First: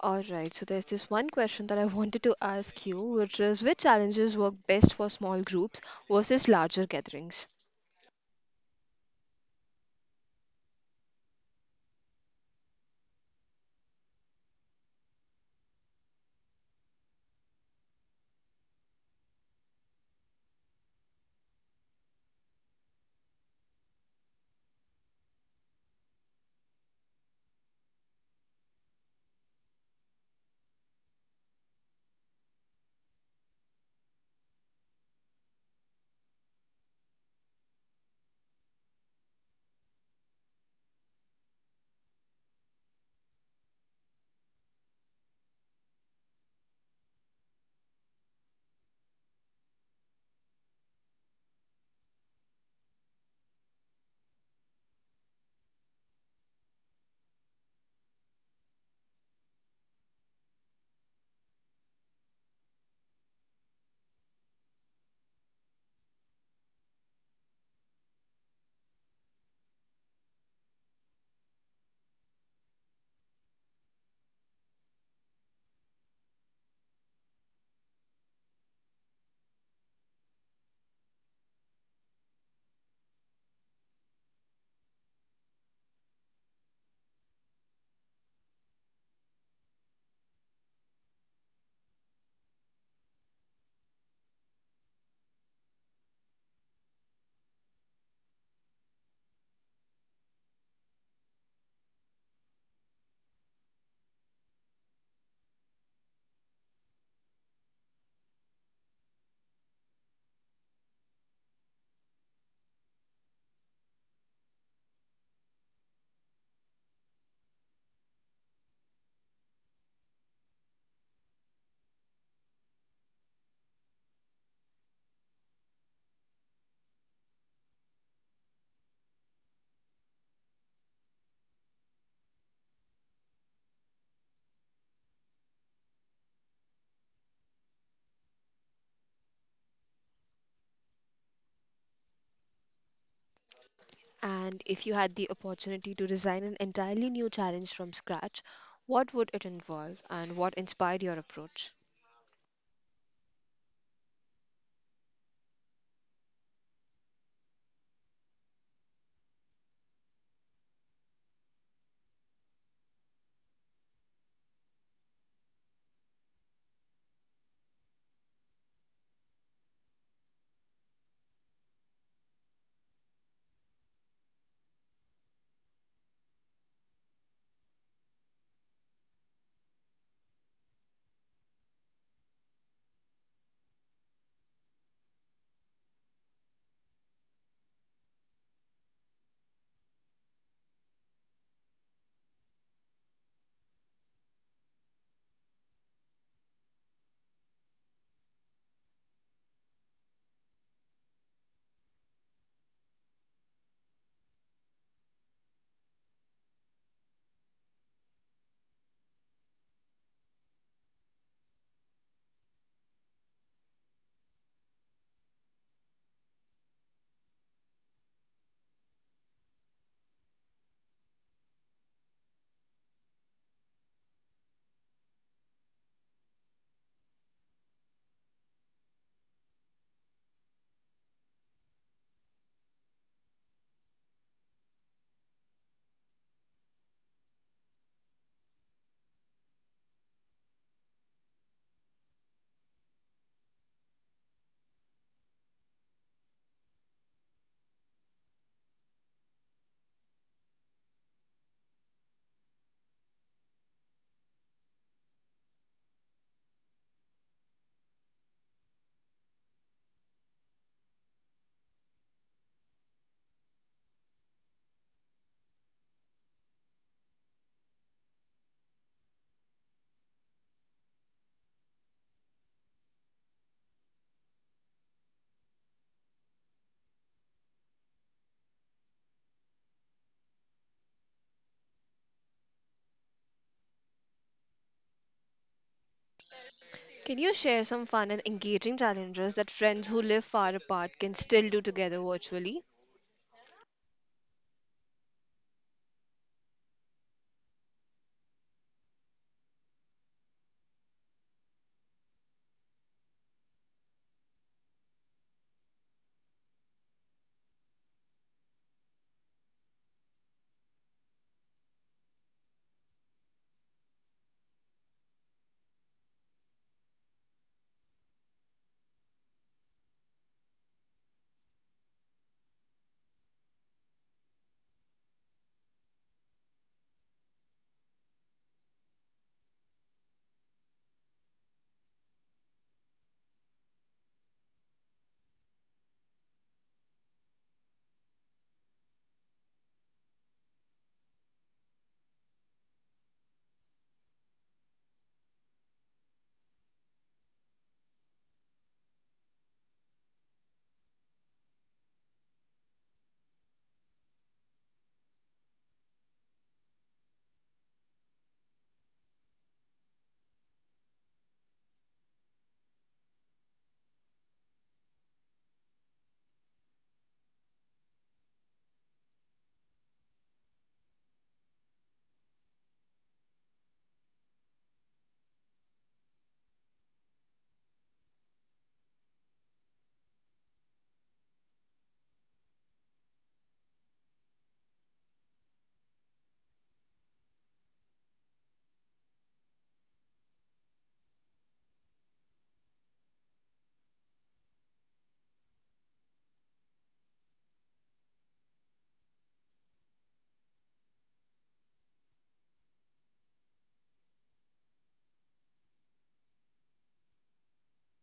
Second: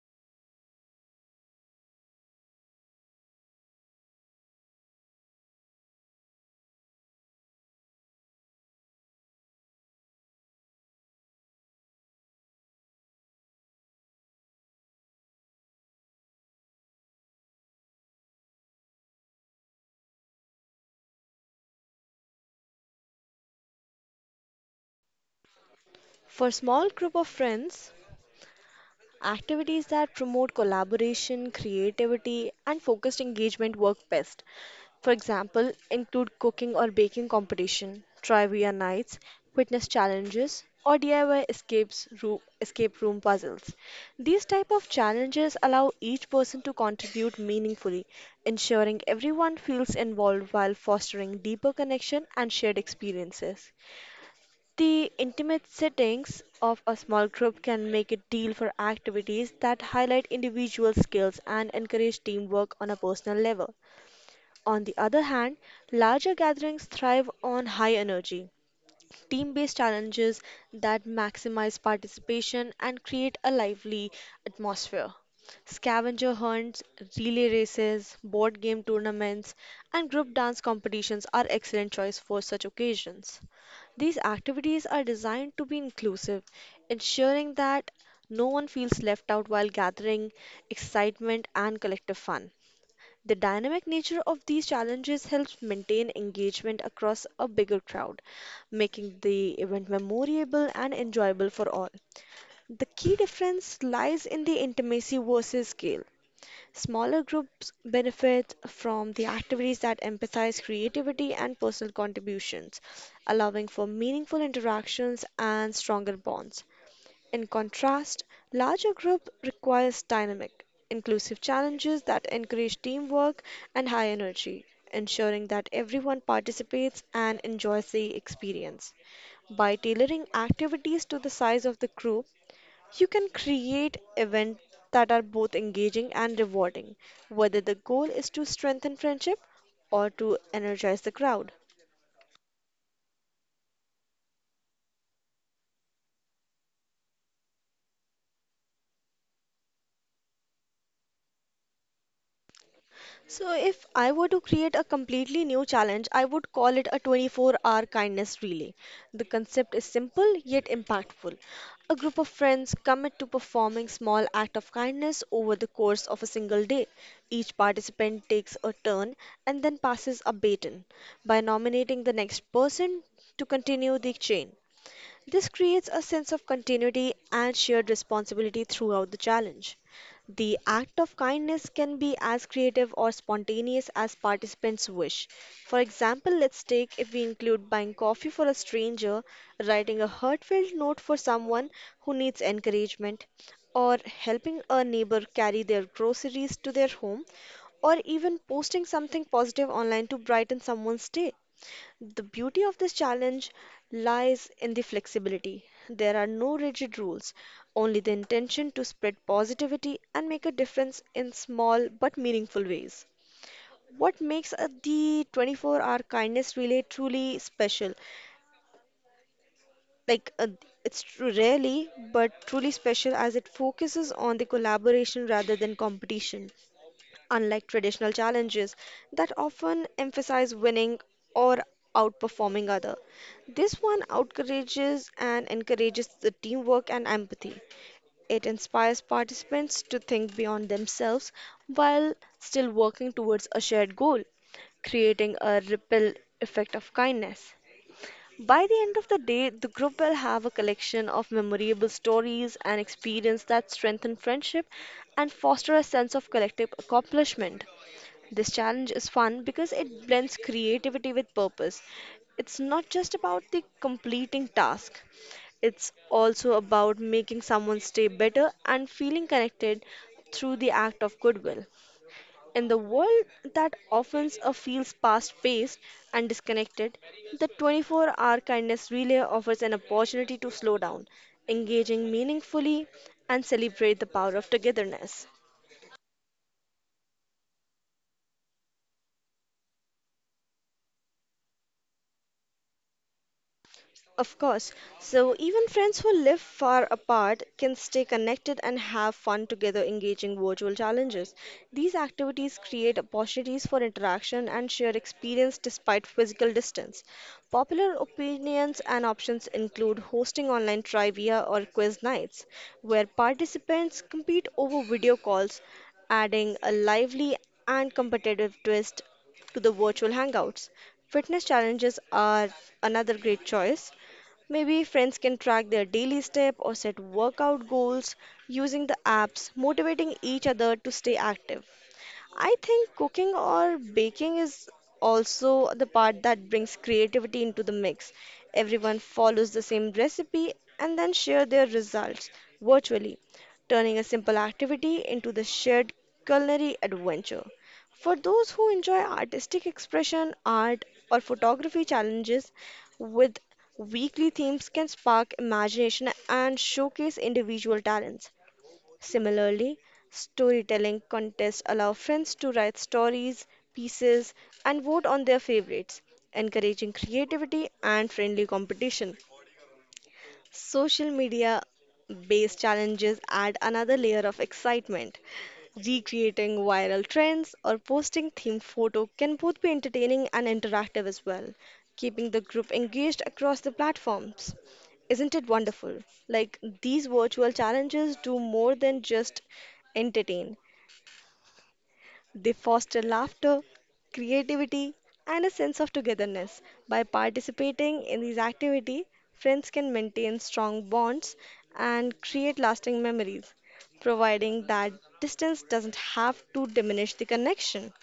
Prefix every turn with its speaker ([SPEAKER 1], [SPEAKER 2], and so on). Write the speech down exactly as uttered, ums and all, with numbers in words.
[SPEAKER 1] All right, so there's this one question that I wanted to ask you, which is which challenges work best for small groups versus larger gatherings?
[SPEAKER 2] For small group of friends, activities that promote collaboration, creativity, and focused engagement work best. For example, include cooking or baking competition, trivia nights, fitness challenges, or D I Y escapes room, escape room puzzles. These type of challenges allow each person to contribute meaningfully, ensuring everyone feels involved while fostering deeper connection and shared experiences. The intimate settings of a small group can make a deal for activities that highlight individual skills and encourage teamwork on a personal level. On the other hand, larger gatherings thrive on high energy, team based challenges that maximize participation and create a lively atmosphere. Scavenger hunts, relay races, board game tournaments, and group dance competitions are excellent choice for such occasions. These activities are designed to be inclusive, ensuring that no one feels left out while gathering excitement and collective fun. The dynamic nature of these challenges helps maintain engagement across a bigger crowd, making the event memorable and enjoyable for all. The key difference lies in the intimacy versus scale. Smaller groups benefit from the activities that emphasize creativity and personal contributions, allowing for meaningful interactions and stronger bonds. In contrast, larger group requires dynamic, inclusive challenges that encourage teamwork and high energy, ensuring that everyone participates and enjoys the experience. By tailoring activities to the size of the group, you can create events that are both engaging and rewarding, whether the goal is to strengthen friendship or to energize the crowd.
[SPEAKER 1] And if you had the opportunity to design an entirely new challenge from scratch, what would it involve and what inspired your approach?
[SPEAKER 2] So, if I were to create a completely new challenge, I would call it a twenty-four hour kindness relay. The concept is simple yet impactful. A group of friends commit to performing small act of kindness over the course of a single day. Each participant takes a turn and then passes a baton by nominating the next person to continue the chain. This creates a sense of continuity and shared responsibility throughout the challenge. The act of kindness can be as creative or spontaneous as participants wish. For example, let's take if we include buying coffee for a stranger, writing a heartfelt note for someone who needs encouragement, or helping a neighbor carry their groceries to their home, or even posting something positive online to brighten someone's day. The beauty of this challenge lies in the flexibility. There are no rigid rules, only the intention to spread positivity and make a difference in small but meaningful ways. What makes uh, the twenty-four-hour kindness relay truly special? Like uh, it's tru- rarely but truly special as it focuses on the collaboration rather than competition. Unlike traditional challenges that often emphasize winning or outperforming other. This one encourages and encourages the teamwork and empathy. It inspires participants to think beyond themselves while still working towards a shared goal, creating a ripple effect of kindness. By the end of the day, the group will have a collection of memorable stories and experience that strengthen friendship and foster a sense of collective accomplishment. This challenge is fun because it blends creativity with purpose. It's not just about the completing task, it's also about making someone stay better and feeling connected through the act of goodwill. In the world that often uh, feels fast paced and disconnected, the twenty-four hour kindness relay offers an opportunity to slow down, engaging meaningfully, and celebrate the power of togetherness.
[SPEAKER 1] Can you share some fun and engaging challenges that friends who live far apart can still do together virtually?
[SPEAKER 2] Of course. So even friends who live far apart can stay connected and have fun together engaging virtual challenges. These activities create opportunities for interaction and shared experience despite physical distance. Popular opinions and options include hosting online trivia or quiz nights, where participants compete over video calls, adding a lively and competitive twist to the virtual hangouts. Fitness challenges are another great choice. Maybe friends can track their daily step or set workout goals using the apps, motivating each other to stay active. I think cooking or baking is also the part that brings creativity into the mix. Everyone follows the same recipe and then share their results virtually, turning a simple activity into the shared culinary adventure. For those who enjoy artistic expression, art, or photography challenges with weekly themes can spark imagination and showcase individual talents. Similarly, storytelling contests allow friends to write stories, pieces, and vote on their favorites, encouraging creativity and friendly competition. Social media based challenges add another layer of excitement. Recreating viral trends or posting themed photo can both be entertaining and interactive as well, keeping the group engaged across the platforms. Isn't it wonderful? Like these virtual challenges do more than just entertain. They foster laughter, creativity, and a sense of togetherness. By participating in these activities, friends can maintain strong bonds and create lasting memories, providing that distance doesn't have to diminish the connection.